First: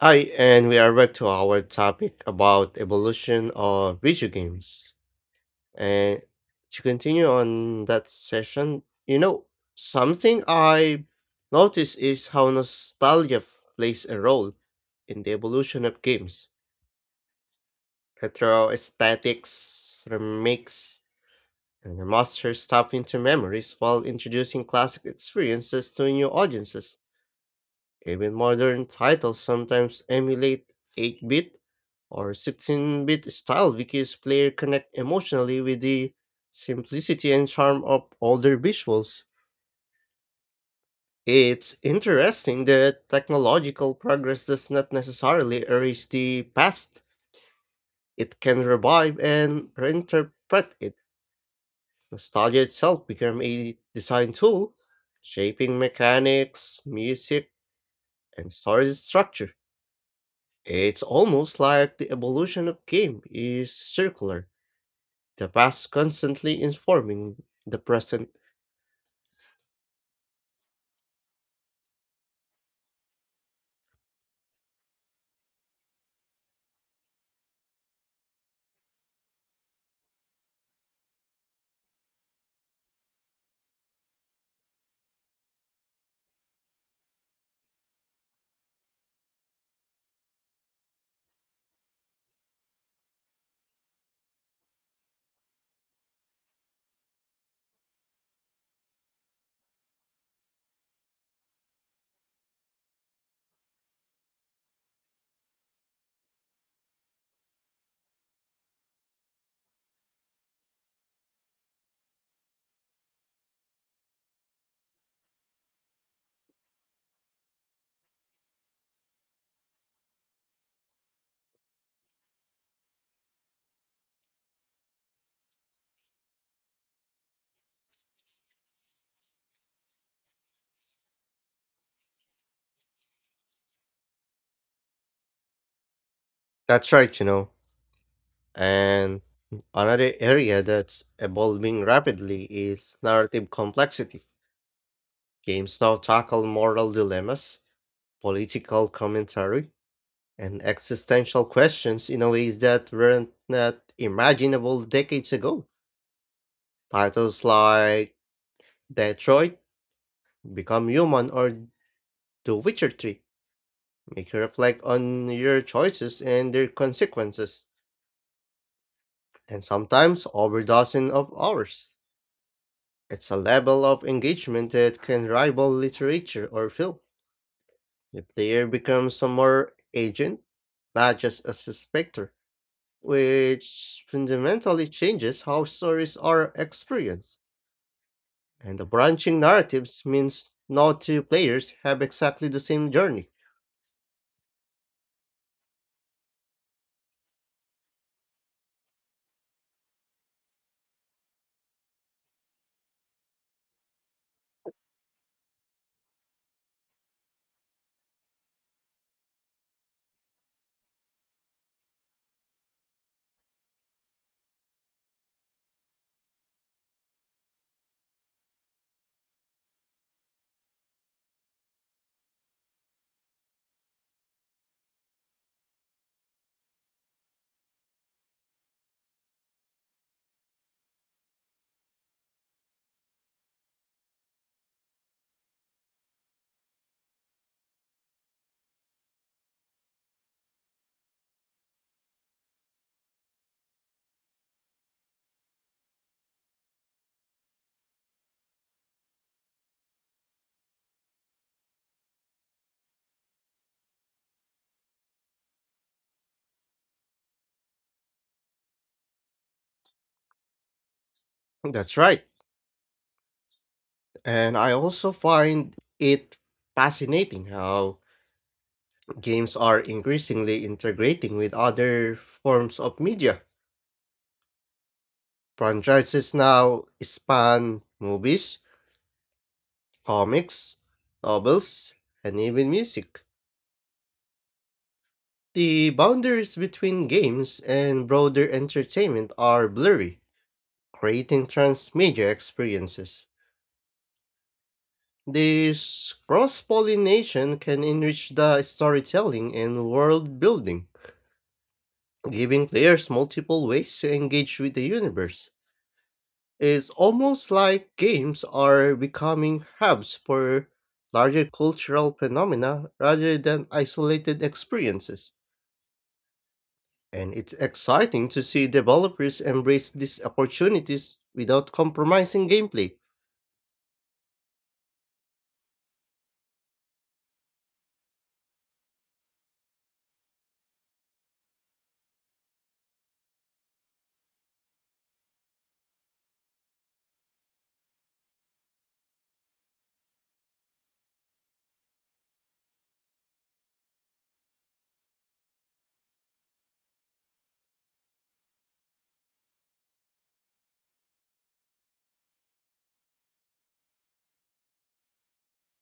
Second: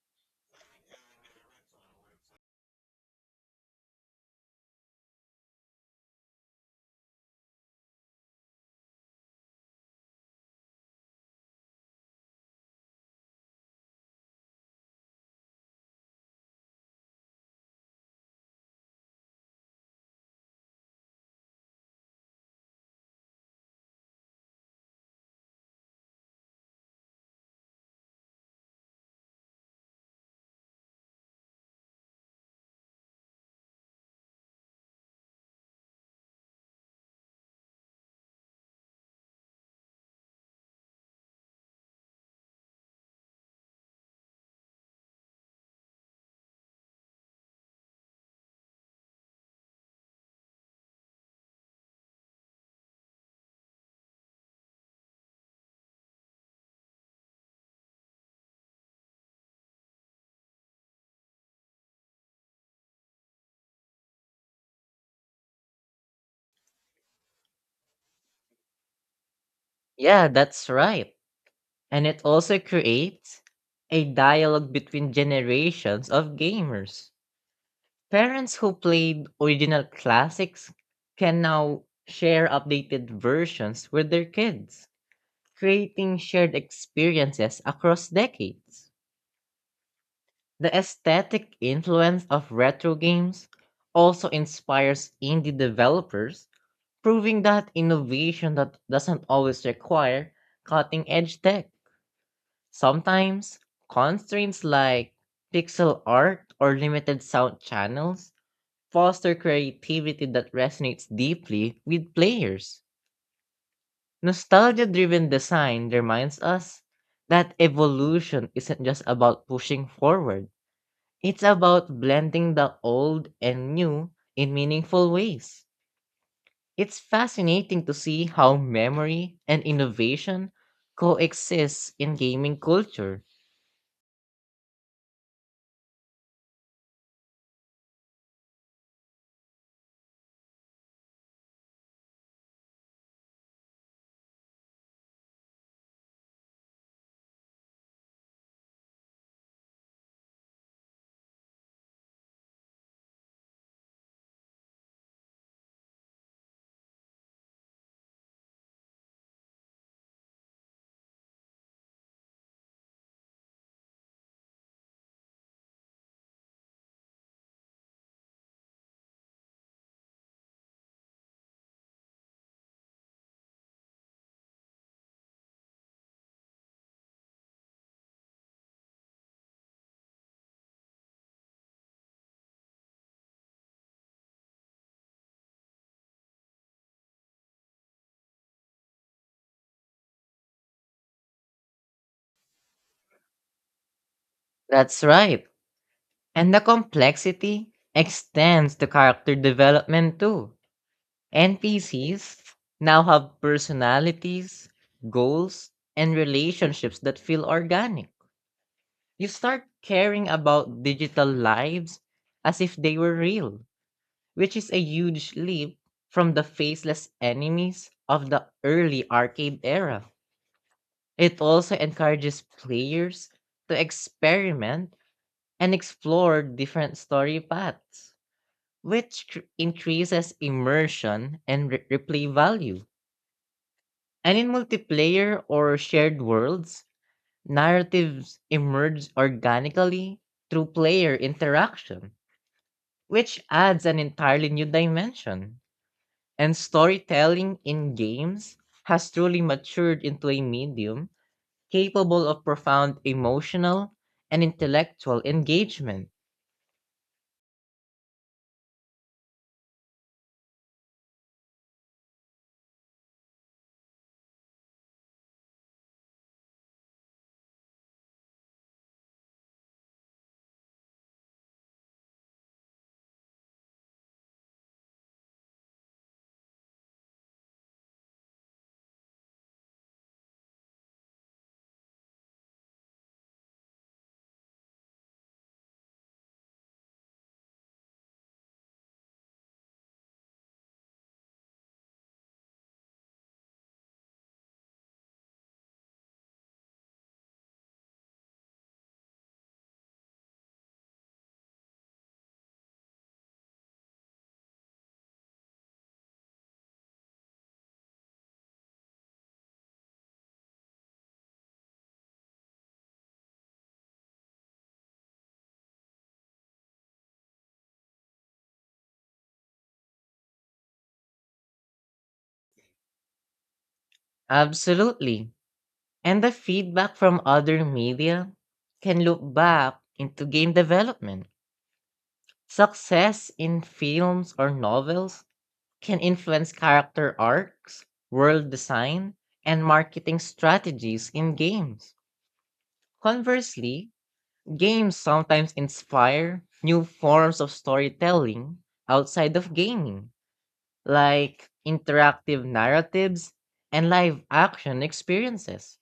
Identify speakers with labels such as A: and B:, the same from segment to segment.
A: Hi, and we are back to our topic about evolution of video games. And to continue on that session, something I notice is how plays a role in the evolution of games. Retro aesthetics, remakes, and remasters tap into memories while introducing classic experiences to new audiences. Even modern titles sometimes emulate 8-bit or 16-bit style because players connect emotionally with the simplicity and charm of older visuals. It's interesting that technological progress does not necessarily erase the past. It can revive and reinterpret it. Nostalgia itself became a design tool, shaping mechanics, music, and story structure. It's almost like the evolution of game is circular. The past constantly informing the present.
B: Creates a dial between generated original classics can now share updated versions with their kids, creating shared experiences across decades. The aesthetic influence of retro games also inspires indie developers, proving that innovation that doesn't always require cutting edge tech. Sometimes constraints like pixel art or limited sound channels foster creativity that resonates deeply with players. Nostalgia driven design reminds us that evolution isn't just about pushing forward, it's about blending the old and new in meaningful ways. It's fascinating to see how memory and innovation coexist in gaming culture.
A: That's right, And another area that's evolving rapidly is narrative complexity. Games now tackle moral dilemmas, political commentary, and existential questions in a ways that weren't not imaginable decades ago. Titles like Detroit, Become Human, or The Witcher 3 make you reflect on your choices and their consequences. And sometimes over dozen of hours. It's a level of engagement that can rival literature or film. The player becomes a more agent, not just a spectator, which fundamentally changes how stories are experienced. And the branching narratives means no two players have exactly the same journey.
B: That's right. And the complexity extends to character development too. NPCs now have personalities, goals, and relationships that feel organic. You start caring about digital lives as if they were real, which is a huge leap from the faceless enemies of the early arcade era. It also encourages players to experiment and explore different story paths, which increases immersion and replay value. And in multiplayer or shared worlds, narratives emerge organically through player interaction, which adds an entirely new dimension. And storytelling in games has truly matured into a medium capable of profound emotional and intellectual engagement.
A: That's right. And I also find it fascinating how games are increasingly integrating with other forms of media. Franchises now span movies, comics, novels, and even music. The boundaries between games and broader entertainment are blurry, creating transmedia experiences. This cross pollination can enrich the storytelling and world building, giving players multiple ways to engage with the universe. It's almost like games are becoming hubs for larger cultural phenomena rather than isolated experiences. And it's exciting to see developers embrace these opportunities without compromising gameplay.
B: Absolutely. And the feedback from other media can loop back into game development. Success in films or novels can influence character arcs, world design, and marketing strategies in games. Conversely, games sometimes inspire new forms of storytelling outside of gaming, like interactive narratives and live action experiences.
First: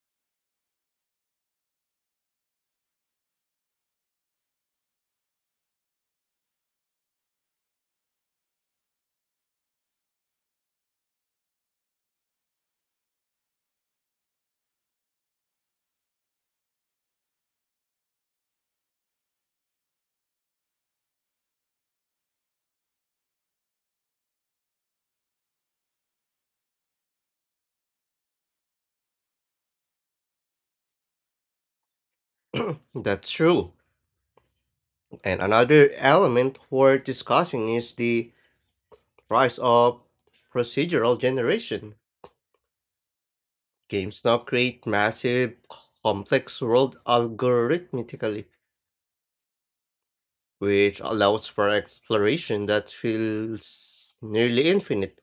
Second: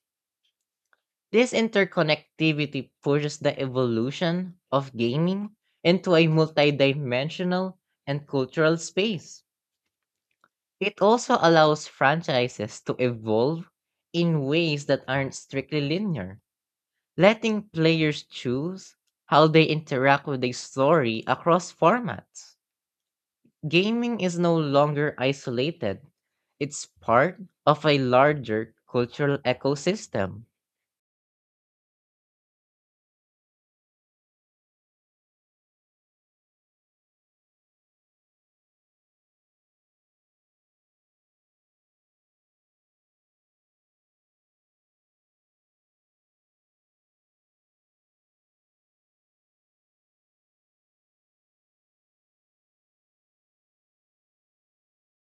B: This interconnectivity pushes the evolution of gaming into a multidimensional and cultural space. It also allows franchises to evolve in ways that aren't strictly linear, letting players choose how they interact with a story across formats. Gaming is no longer isolated, it's part of a larger cultural ecosystem.
A: That's true. And another element worth discussing is the rise of procedural generation. Games now create massive, complex world algorithmically, which allows for exploration that feels nearly infinite.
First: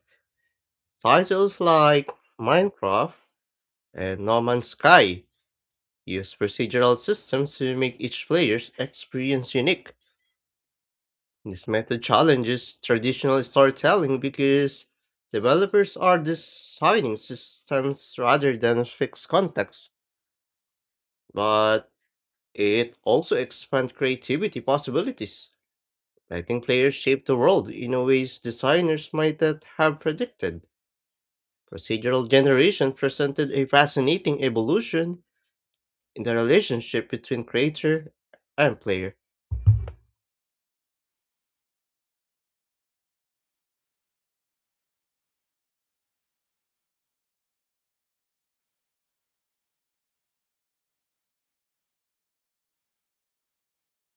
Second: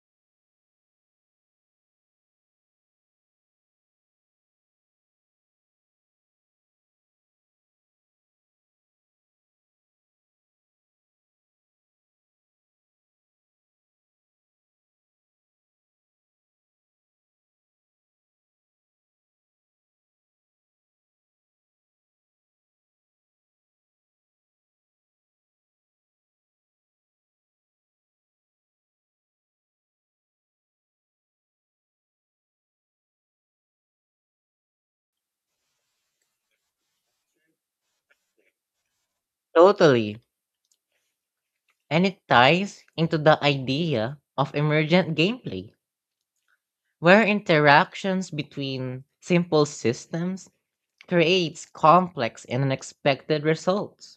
A: Titles like Minecraft and No Man's Sky use procedural systems to make each player's experience unique. This method challenges traditional storytelling because developers are designing systems rather than fixed contexts, but it also expands creativity possibilities. Letting players shape the world in a ways designers might not have predicted. Procedural generation presented a fascinating evolution in the relationship between creator and player.
B: Totally. And it ties into the idea of emergent gameplay, where interactions between simple systems creates complex and unexpected results.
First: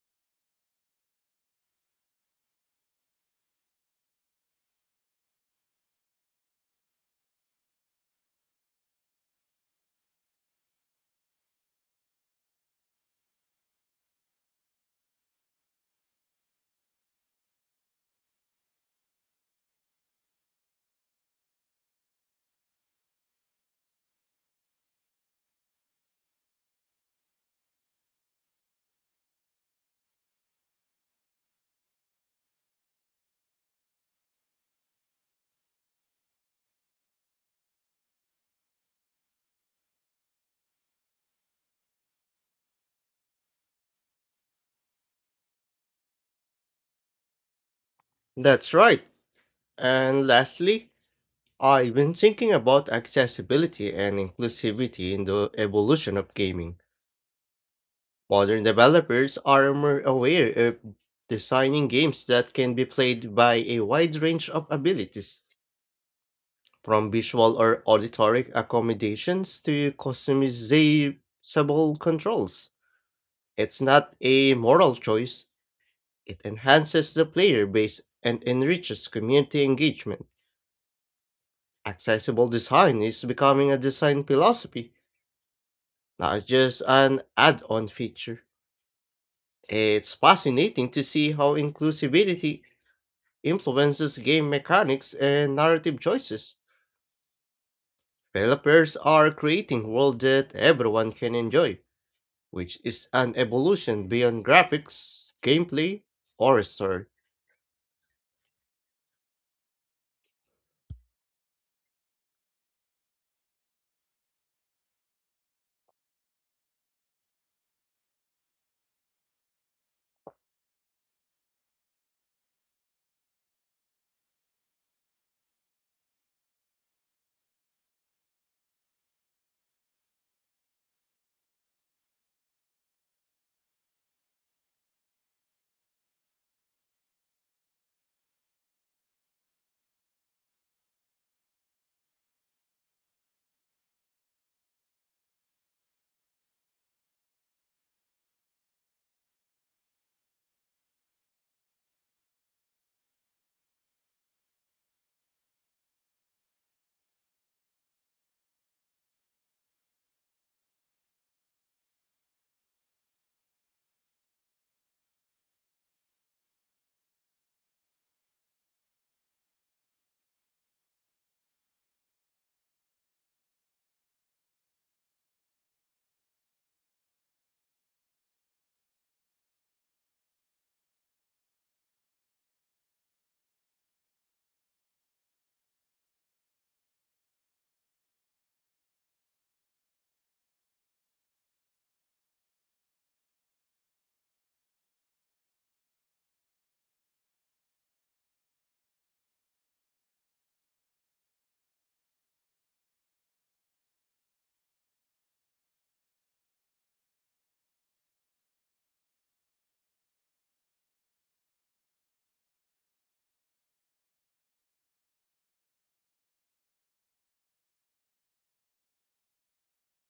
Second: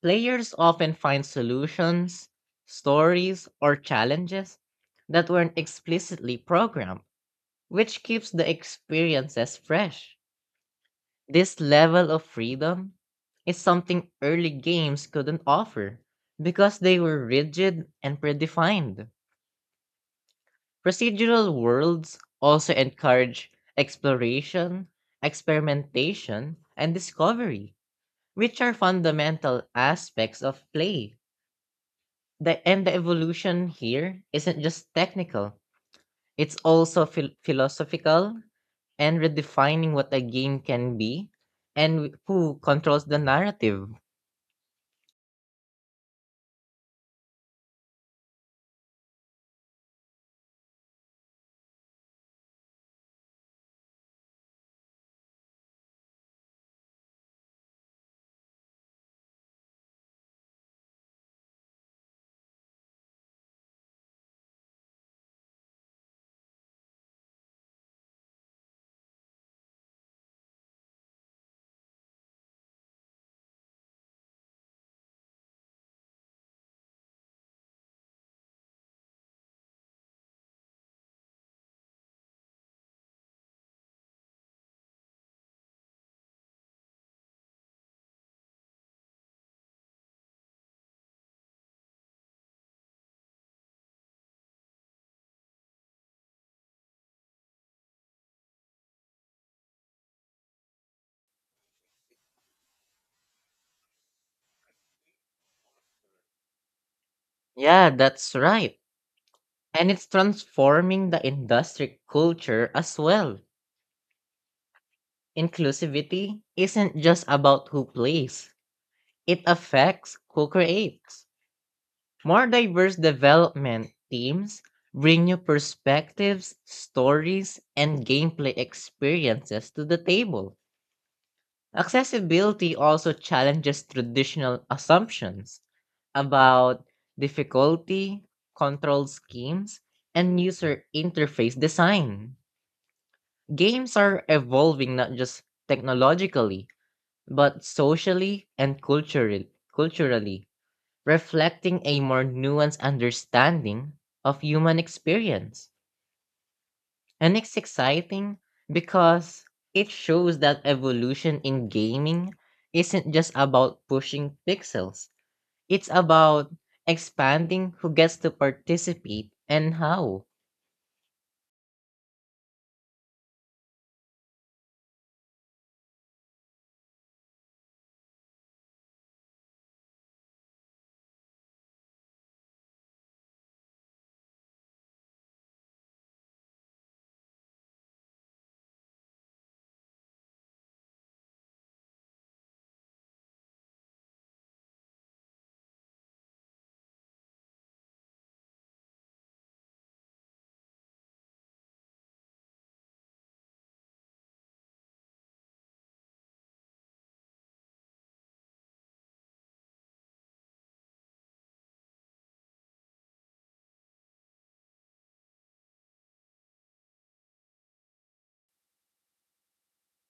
B: Players often find solutions, stories, or challenges that weren't explicitly programmed, which keeps the experiences fresh. This level of freedom is something early games couldn't offer because they were rigid and predefined. Procedural worlds also encourage exploration, experimentation, and discovery, which are fundamental aspects of play. And the evolution here isn't just technical, it's also philosophical and redefining what a game can be and who controls the narrative.
A: That's right. And lastly, I've been thinking about accessibility and inclusivity in the evolution of gaming. Modern developers are more aware of designing games that can be played by a wide range of abilities. From visual or auditory accommodations to customizable controls. It's not a moral choice, it enhances the player base and enriches community engagement. Accessible design is becoming a design philosophy, not just an add on feature. It's fascinating to see how inclusivity influences game mechanics and narrative choices. Developers are creating worlds that everyone can enjoy, which is an evolution beyond graphics, gameplay, or story.
B: Yeah, that's right. And it's transforming the industry culture as well. Inclusivity isn't just about who plays, it affects who creates. More diverse development teams bring new perspectives, stories, and gameplay experiences to the table. Accessibility also challenges traditional assumptions about difficulty, control schemes, and user interface design. Games are evolving not just technologically, but socially and culturally, reflecting a more nuanced understanding of human experience. And it's exciting because it shows that evolution in gaming isn't just about pushing pixels, it's about expanding who gets to participate and how.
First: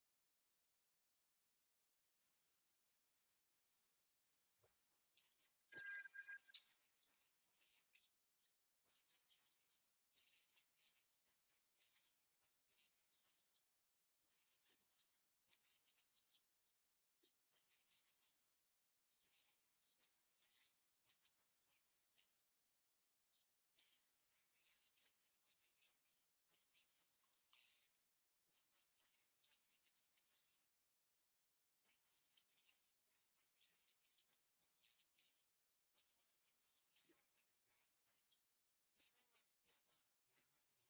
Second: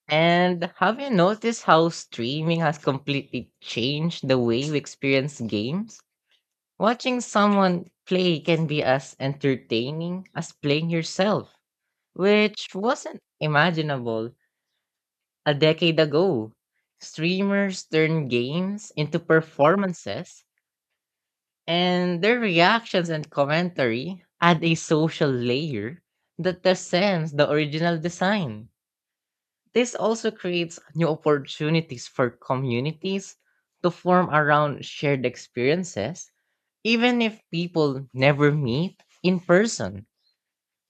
B: And have you noticed how streaming has completely changed the way we experience games? Watching someone play can be as entertaining as playing yourself, which wasn't imaginable a decade ago. Streamers turn games into performances, and their reactions and commentary add a social layer that transcends the original design. This also creates new opportunities for communities to form around shared experiences. Even if people never meet in person,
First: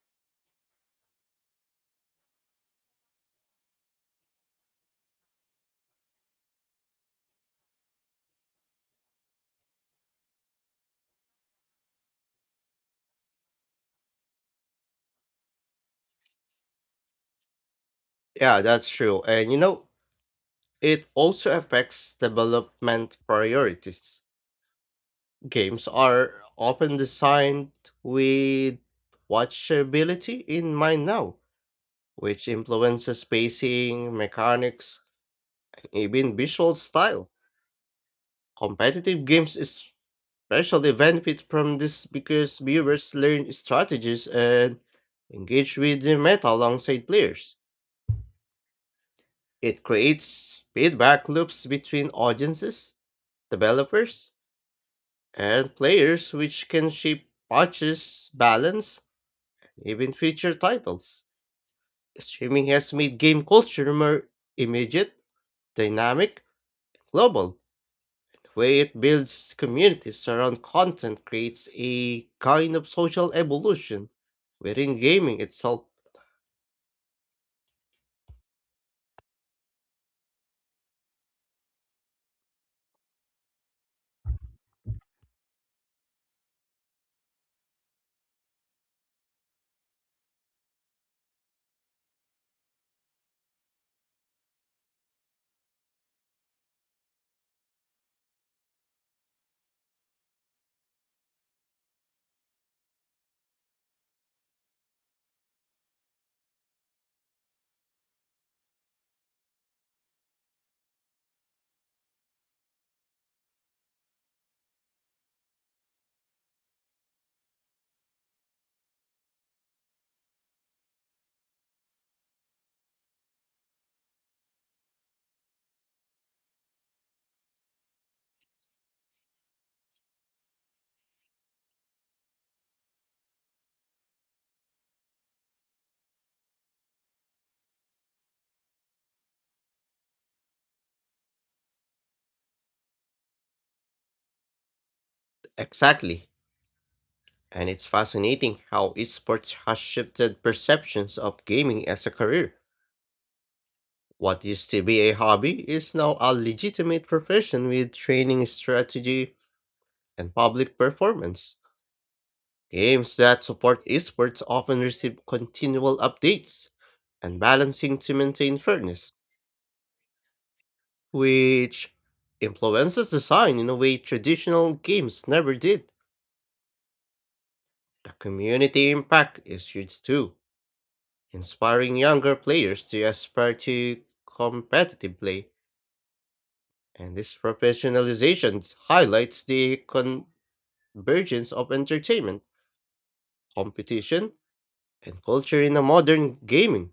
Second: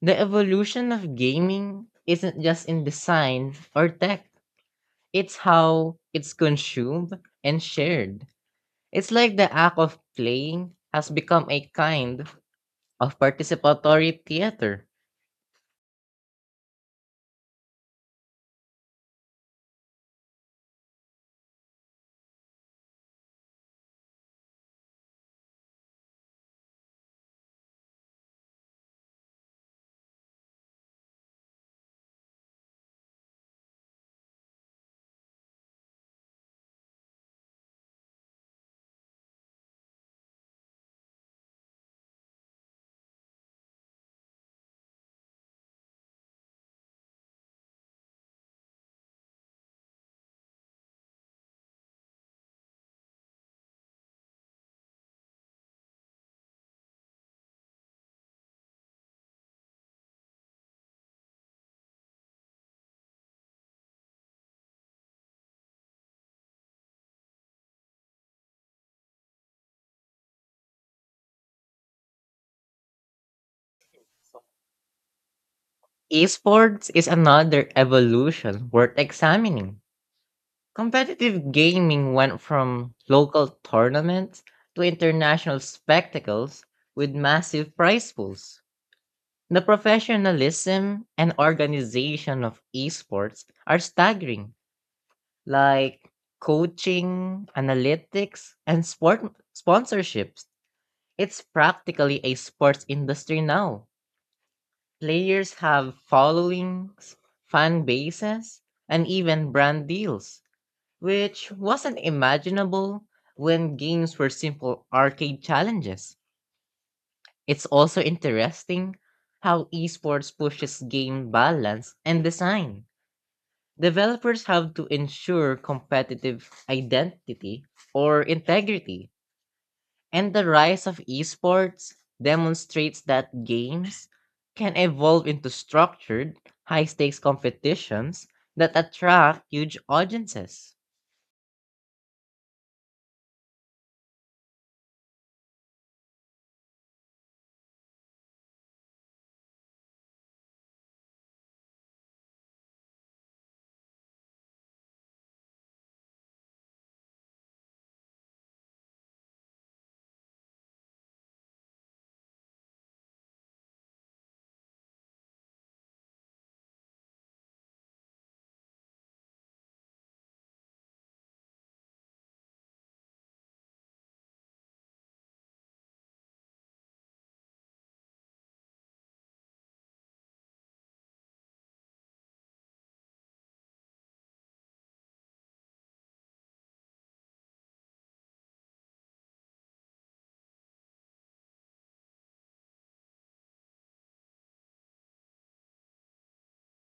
B: the evolution of gaming isn't just in design or tech, it's how it's consumed and shared. It's like the act of playing has become a kind of participatory theater.
A: Yeah, that's true. And it also affects development priorities. Games are often designed with watchability in mind now, which influences pacing, mechanics, even visual style. Competitive games especially benefit from this because viewers learn strategies and engage with the meta alongside players. It creates feedback loops between audiences, developers, and players, which can shape patches, balance, even future titles. Streaming has made game culture more immediate, dynamic, global way it builds communities around content creates a kind of social evolution within gaming itself.
B: Esports is another evolution worth examining. Competitive gaming went from local tournaments to international spectacles with massive prize pools. The professionalism and organization of esports are staggering, like coaching, analytics, and sport sponsorships. It's practically a sports industry now. Players have followings, fan bases, and even brand deals, which wasn't imaginable when games were simple arcade challenges. It's also interesting how esports pushes game balance and design. Developers have to ensure competitive identity or integrity, and the rise of esports demonstrates that games can evolve into structured, high stakes competitions that attract huge audiences.
A: Exactly. And it's fascinating how esports has shifted perceptions of gaming as a career. What used to be a hobby is now a legitimate profession with training strategy and public performance. Games that support esports often receive continual updates and balancing to maintain fairness. Which influences design in a way traditional games never did. The community impact is huge too, inspiring younger players to aspire to competitive play. And this professionalization highlights the convergence of entertainment, competition, and culture in a modern gaming.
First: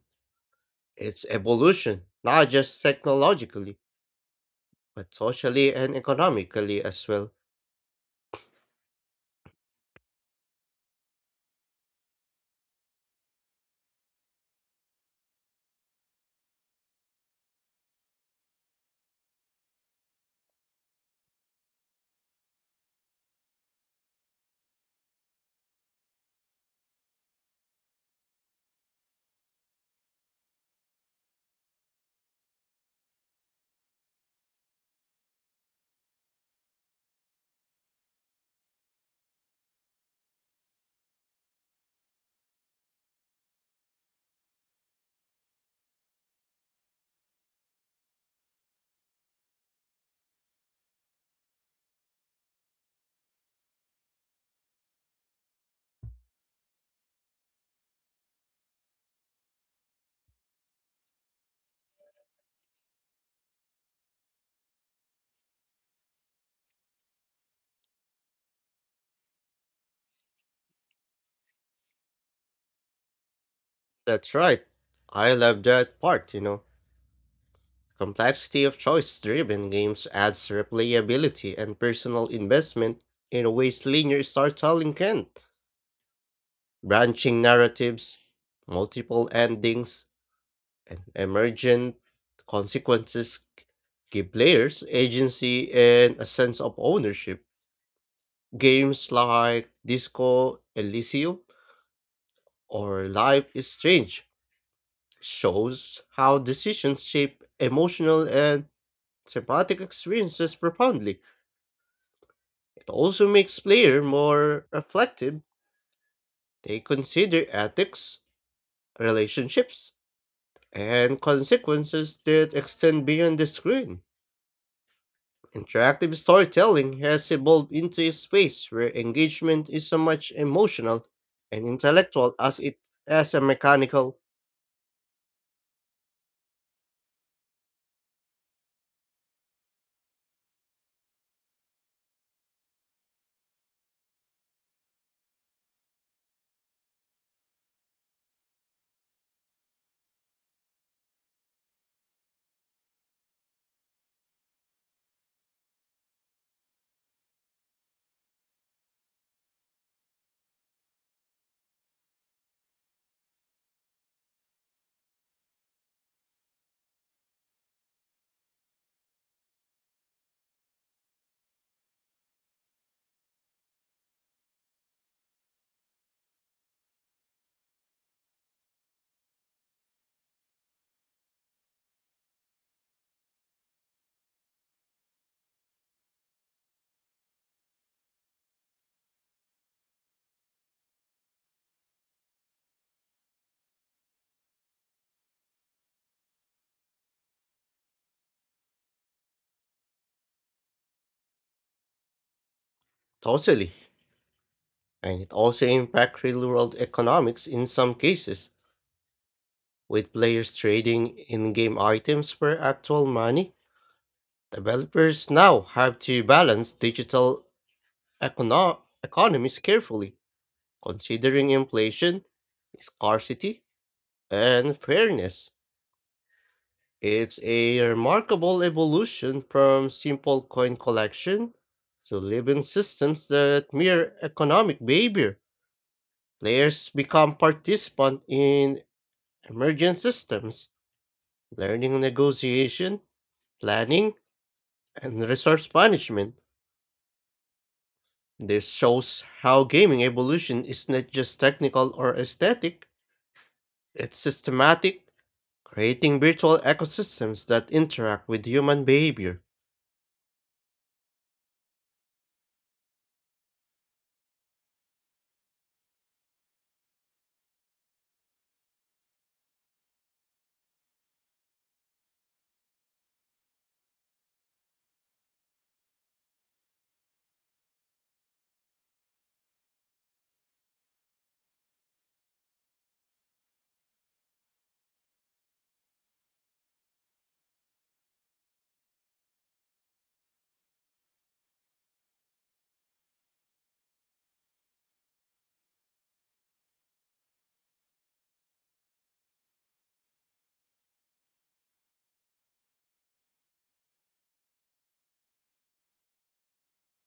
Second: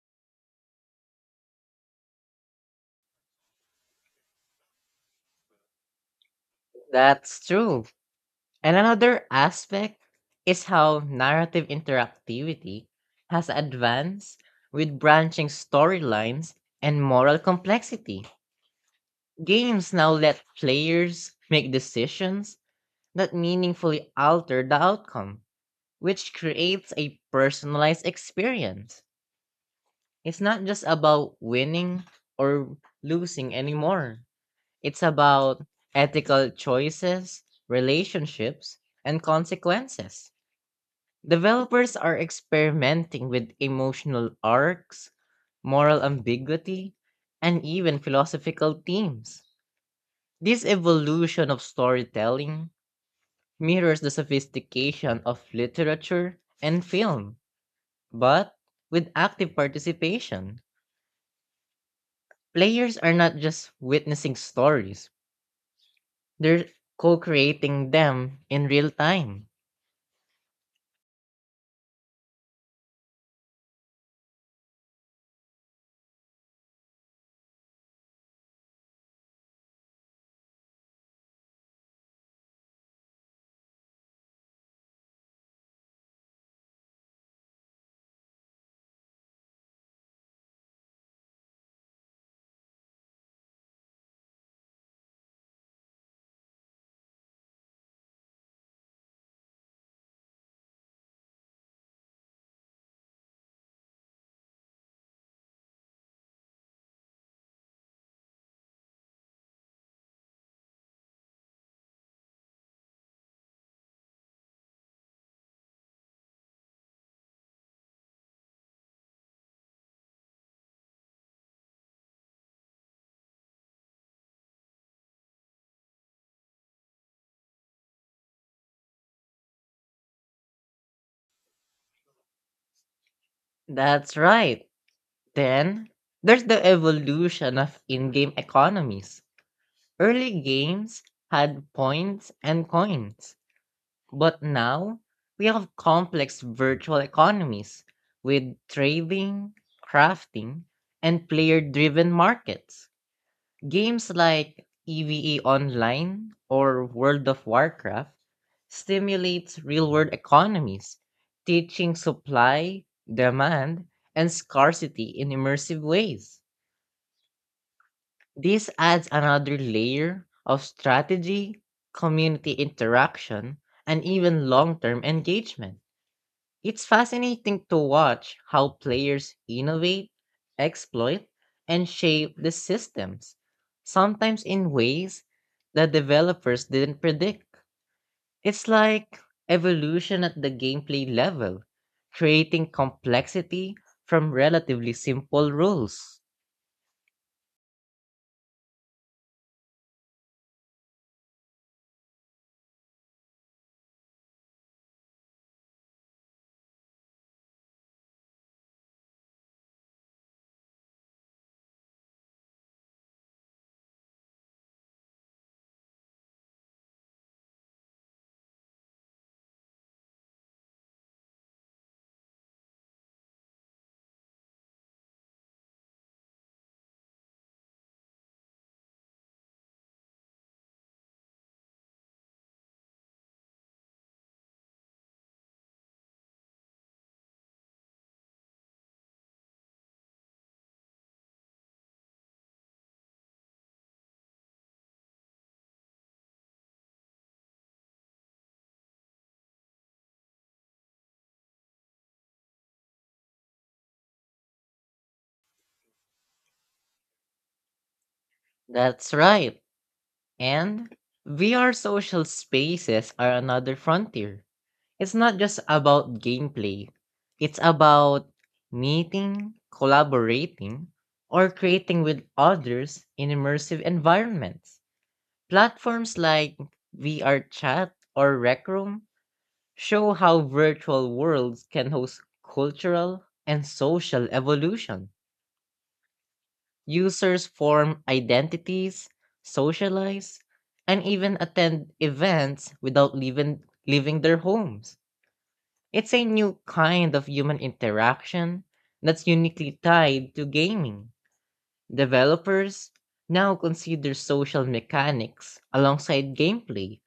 A: Its evolution, not just technologically, but socially and economically as well.
B: That's true. And another aspect is how narrative interactivity has advanced with branching storylines and moral complexity. Games now let players make decisions that meaningfully alter the outcome, which creates a personalized experience. It's not just about winning or losing anymore, it's about ethical choices, relationships, and consequences. Developers are experimenting with emotional arcs, moral ambiguity, and even philosophical themes. This evolution of storytelling mirrors the sophistication of literature and film, but with active participation. Players are not just witnessing stories, they're co creating them in real time.
A: That's right. I love that part, Complexity of choice-driven games adds replayability and personal investment in ways linear storytelling can't. Branching narratives, multiple endings, and emergent consequences give players agency and a sense of ownership. Games like Disco Elysium or Life is Strange shows how decisions shape emotional and thematic experiences profoundly. It also makes player more reflective. They consider ethics, relationships, and consequences that extend beyond the screen. Interactive storytelling has evolved into a space where engagement is so much emotional and intellectual as it as a
B: That's
A: mechanical
B: right. Then there's the evolution of in game economies. Early games had points and coins, but now we have complex virtual economies with trading, crafting, and player driven markets. Games like EVE Online or World of Warcraft stimulate real-world economies, teaching supply, demand, and scarcity in immersive ways. This adds another layer of strategy, community interaction, and even long-term engagement. It's fascinating to watch how players innovate, exploit, and shape the systems, sometimes in ways that developers didn't predict. It's like evolution at the gameplay level, creating complexity from relatively simple rules.
A: totally. And it also impacts real world economics in some cases, with players trading in game items for actual money. Developers now have to balance digital economies carefully, considering inflation, scarcity, and fairness. It's a remarkable evolution from simple coin collection to living systems that mirror economic behavior. Players become participants in emergent systems, learning negotiation, planning, and resource management. This shows how gaming evolution is not just technical or aesthetic, it's systematic, creating virtual ecosystems that interact with human
B: That's
A: behavior.
B: right. And VR social spaces are another frontier. It's not just about gameplay. It's about meeting, collaborating, or creating with others in immersive environments. Platforms like VR Chat or Rec Room show how virtual worlds can host cultural and social evolution. Users form identities, socialize, and even attend events without leaving their homes. It's a new kind of human interaction that's uniquely tied to gaming. Developers now consider social mechanics alongside gameplay,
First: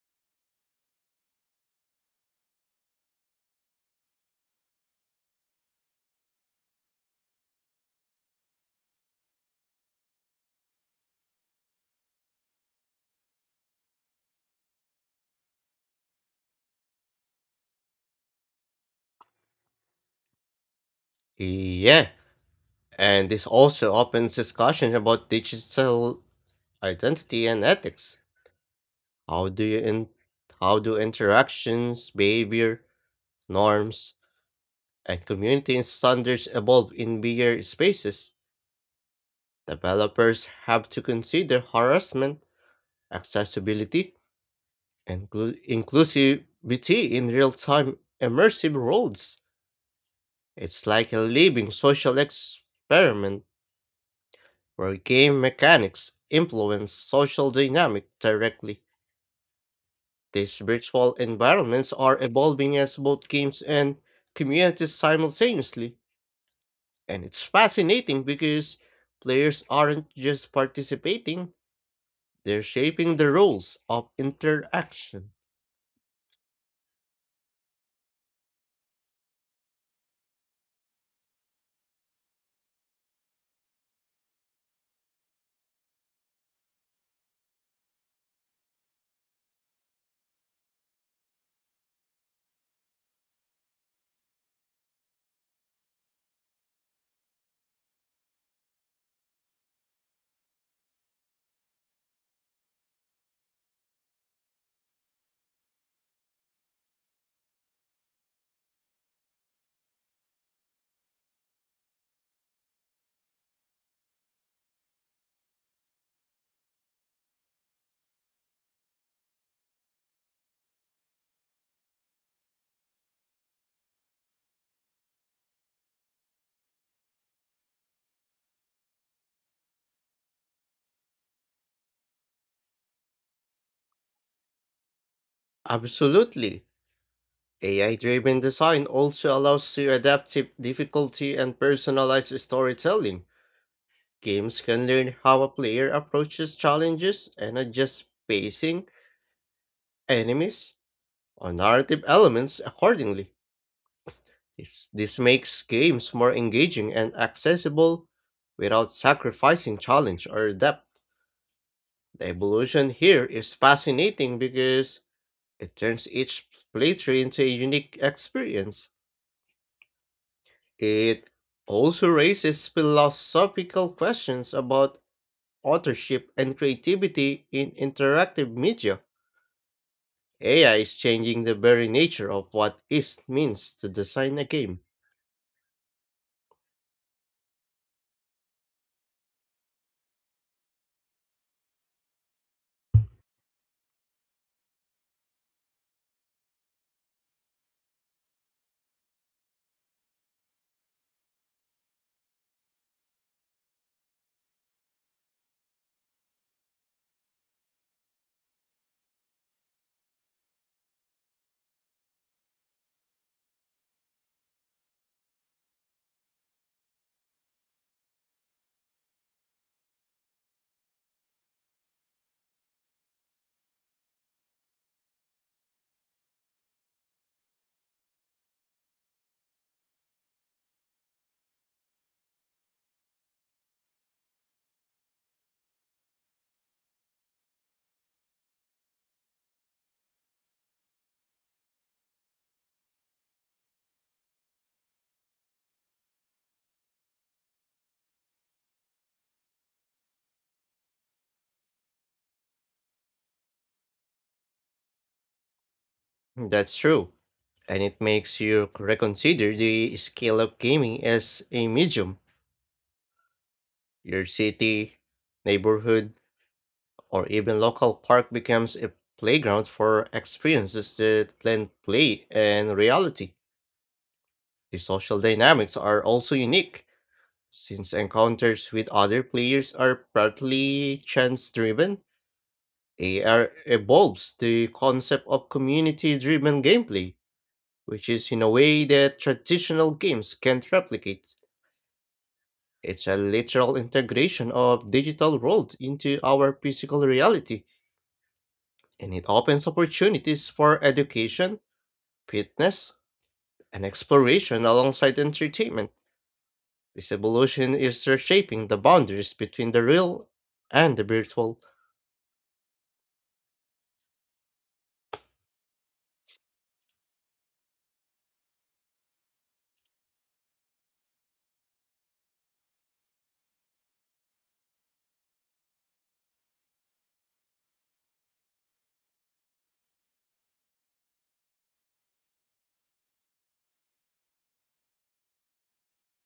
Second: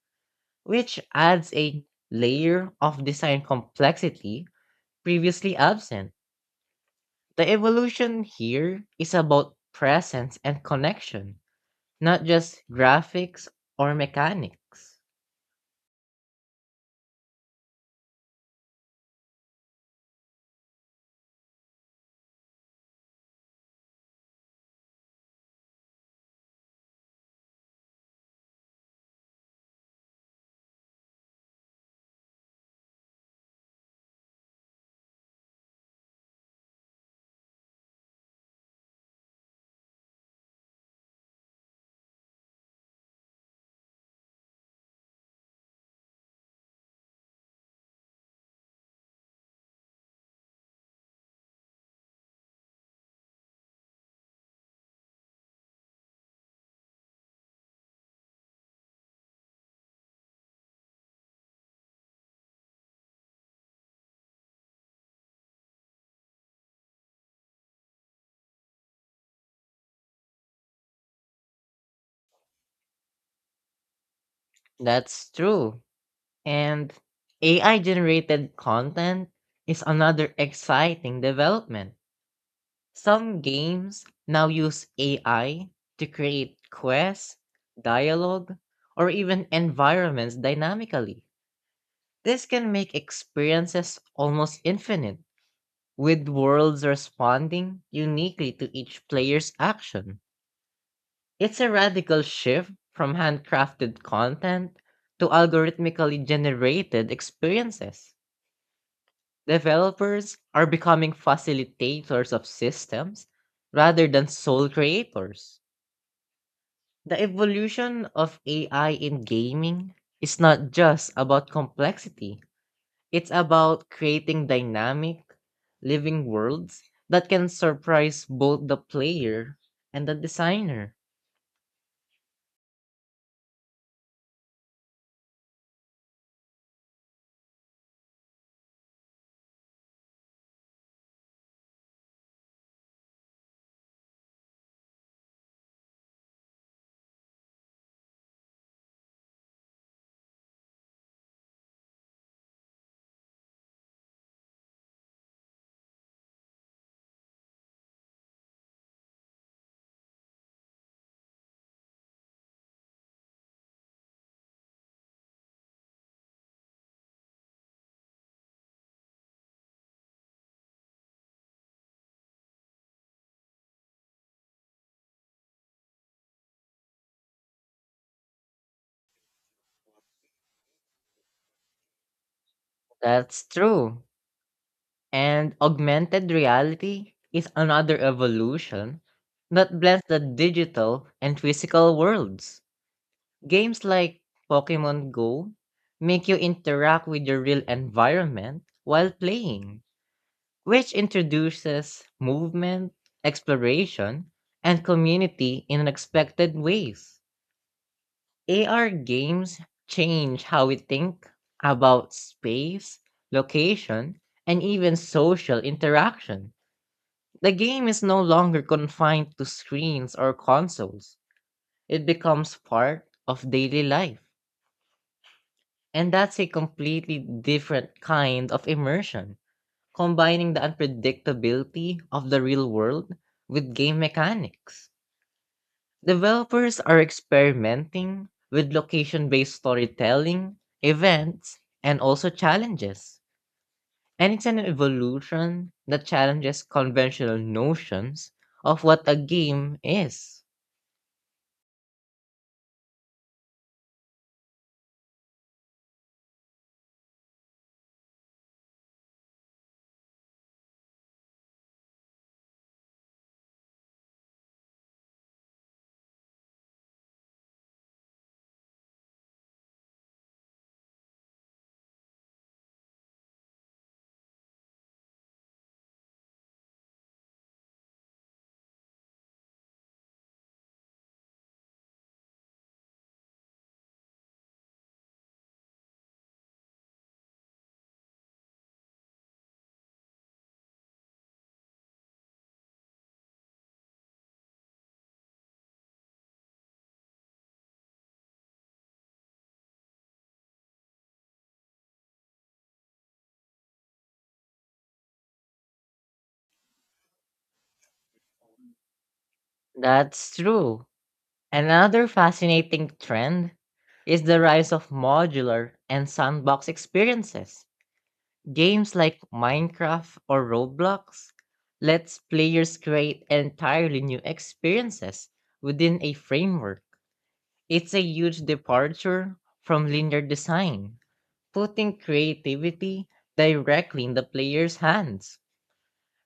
B: which adds a layer of design complexity previously absent. The evolution here is about presence and connection, not just graphics or mechanics.
A: Yeah, and this also opens discussion about digital identity and ethics. How do you in- how do interactions, behavior, norms, and community standards evolve in VR spaces? Developers have to consider harassment, accessibility, inclusivity in real-time immersive worlds. It's like a living social experiment where game mechanics influence social dynamic directly. These virtual environments are evolving as both games and communities simultaneously, and it's fascinating because players aren't just participating, they're shaping the rules of
B: That's
A: interaction.
B: true. And AI generated content is another exciting development. Some games now use AI to create quests, dialogue, or even environments dynamically. This can make experiences almost infinite, with worlds responding uniquely to each player's action. It's a radical shift from handcrafted content to algorithmically generated experiences. Developers are becoming facilitators of systems rather than sole creators. The evolution of AI in gaming is not just about complexity, it's about creating dynamic, living worlds that can surprise both the player and the designer.
A: Absolutely. AI driven design also allows you adaptive difficulty and personalized storytelling. Games can learn how a player approaches challenges and adjusts pacing, enemies, or narrative elements accordingly. This makes games more engaging and accessible without sacrificing challenge or depth. The evolution here is fascinating because it turns each playthrough into a unique experience. It also raises philosophical questions about authorship and creativity in interactive media. AI is changing the very nature of what it
B: That's
A: means to
B: true.
A: design a game.
B: And augmented reality is another evolution that blends the digital and physical worlds. Games like Pokemon Go make you interact with your real environment while playing, which introduces movement, exploration, and community in unexpected ways. AR games change how we think about space, location, and even social interaction. The game is no longer confined to screens or consoles. It becomes part of daily life. And that's a completely different kind of immersion, combining the unpredictability of the real world with game mechanics. Developers are experimenting with location based storytelling, events, and also challenges. And it's an evolution that challenges conventional notions of what a game is.
A: That's true. And it makes you reconsider the scale of gaming as a medium. Your city, neighborhood, or even local park becomes a playground for experiences that blend play and reality. The social dynamics are also unique, since encounters with other players are partly chance driven. AR evolves the concept of community driven gameplay, which is in a way that traditional games can't replicate. It's a literal integration of digital world into our physical reality, and it opens opportunities for education, fitness, and exploration alongside entertainment. This evolution is reshaping the boundaries between the real
B: That's true.
A: and the virtual.
B: Another fascinating trend is the rise of modular and sandbox experiences. Games like Minecraft or Roblox lets players create entirely new experiences within a framework. It's a huge departure from linear design, putting creativity directly in the player's hands.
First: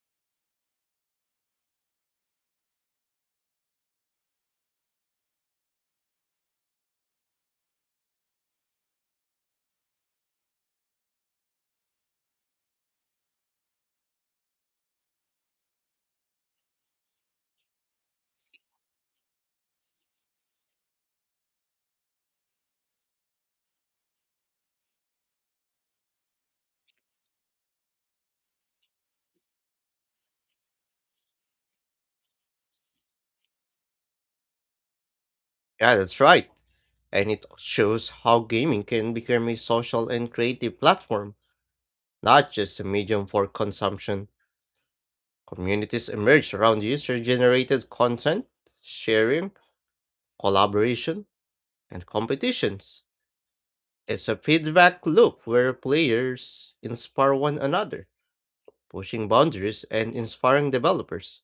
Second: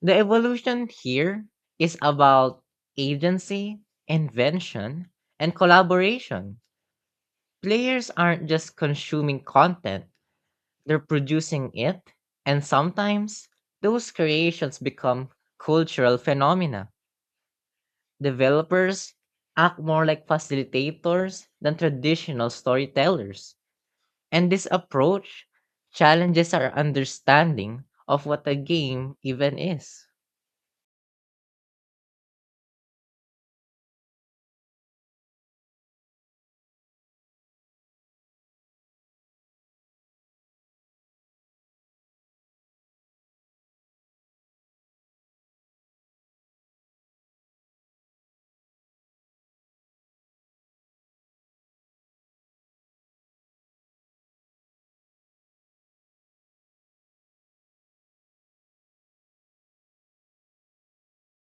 B: The evolution here is about agency, invention, and collaboration. Players aren't just consuming content, they're producing it, and sometimes those creations become cultural phenomena. Developers act more like facilitators than traditional storytellers, and this approach challenges our understanding of what a game even is.
A: Yeah, that's right. And it shows how gaming can become a social and creative platform, not just a medium for consumption. Communities emerge around user generated content, sharing, collaboration, and competitions. It's a feedback loop where players inspire one another, pushing boundaries and inspiring developers.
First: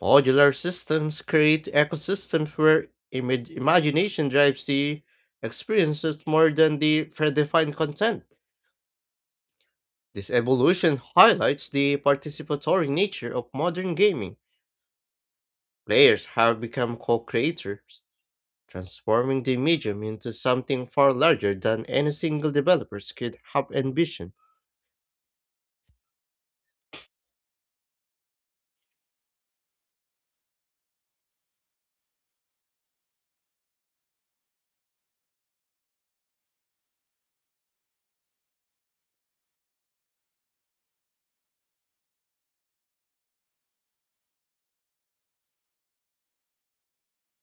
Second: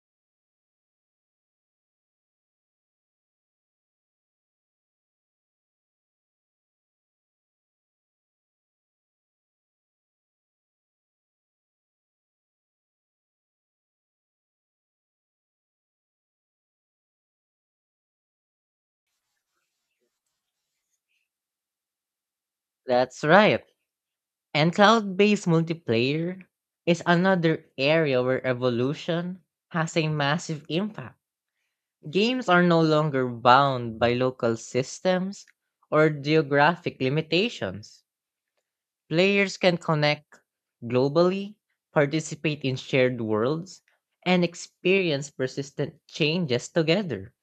A: Modular systems create ecosystems where imagination drives the experiences more than the predefined content. This evolution highlights the participatory nature of modern gaming. Players have become co creators, transforming the medium into something far larger than any single developer
B: That's
A: could
B: right.
A: have envisioned.
B: And cloud based multiplayer is another area where evolution has a massive impact. Games are no longer bound by local systems or geographic limitations. Players can connect globally, participate in shared worlds, and experience persistent changes together.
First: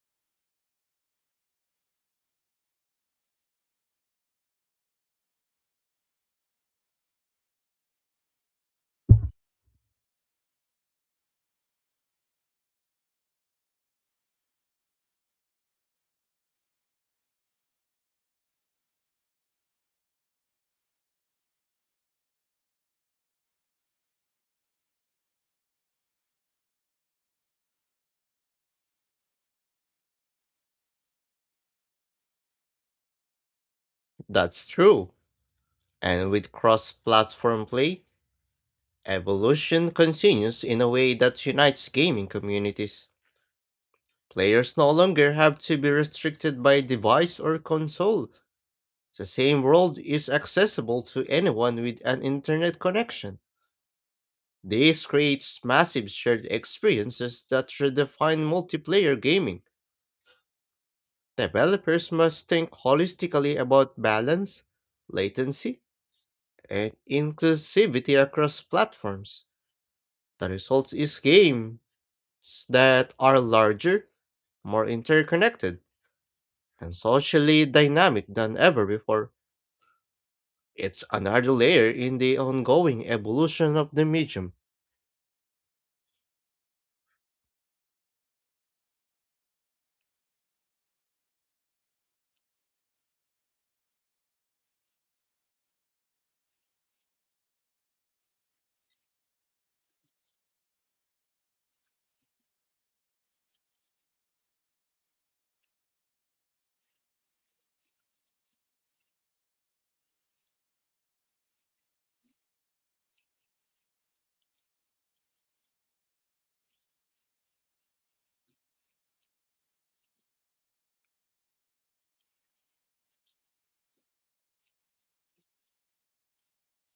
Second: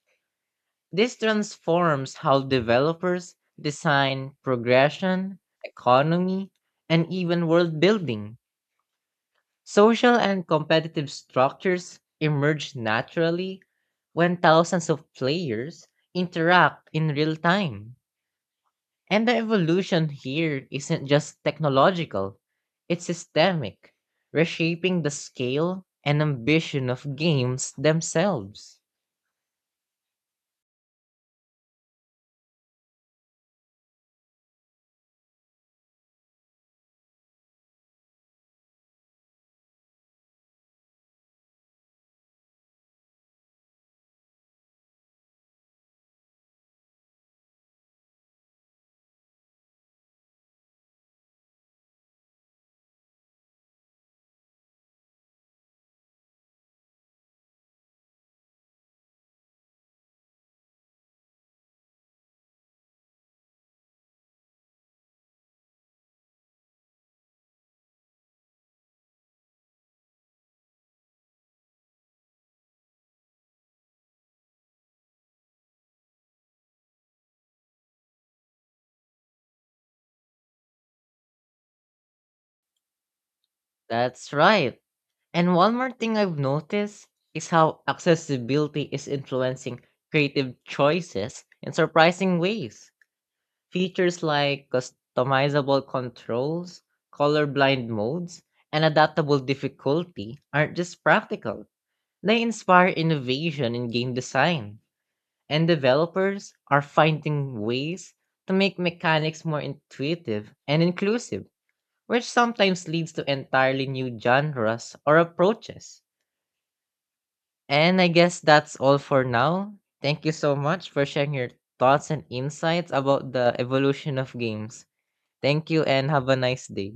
B: This transforms how developers design progression, economy, and even world building. Social and competitive structures emerge naturally when thousands of players interact in real time. And the evolution here isn't just technological, it's systemic, reshaping the scale and ambition of games themselves.
A: That's true. And with cross platform play, evolution continues in a way that unites gaming communities. Players no longer have to be restricted by device or console. The same world is accessible to anyone with an internet connection. This creates massive shared experiences that redefine multiplayer gaming. Developers must think holistically about balance, latency, and inclusivity across platforms. The result is games that are larger, more interconnected, and socially dynamic than ever before. It's another layer in the ongoing evolution of the
B: That's
A: medium.
B: right. And one more thing I've noticed is how accessibility is influencing creative choices in surprising ways. Features like customizable controls, colorblind modes, and adaptable difficulty aren't just practical. They inspire innovation in game design, and developers are finding ways to make mechanics more intuitive and inclusive, which sometimes leads to entirely new genres or approaches. And I guess that's all for now. Thank you so much for sharing your thoughts and insights about the evolution of games. Thank you and have a nice day.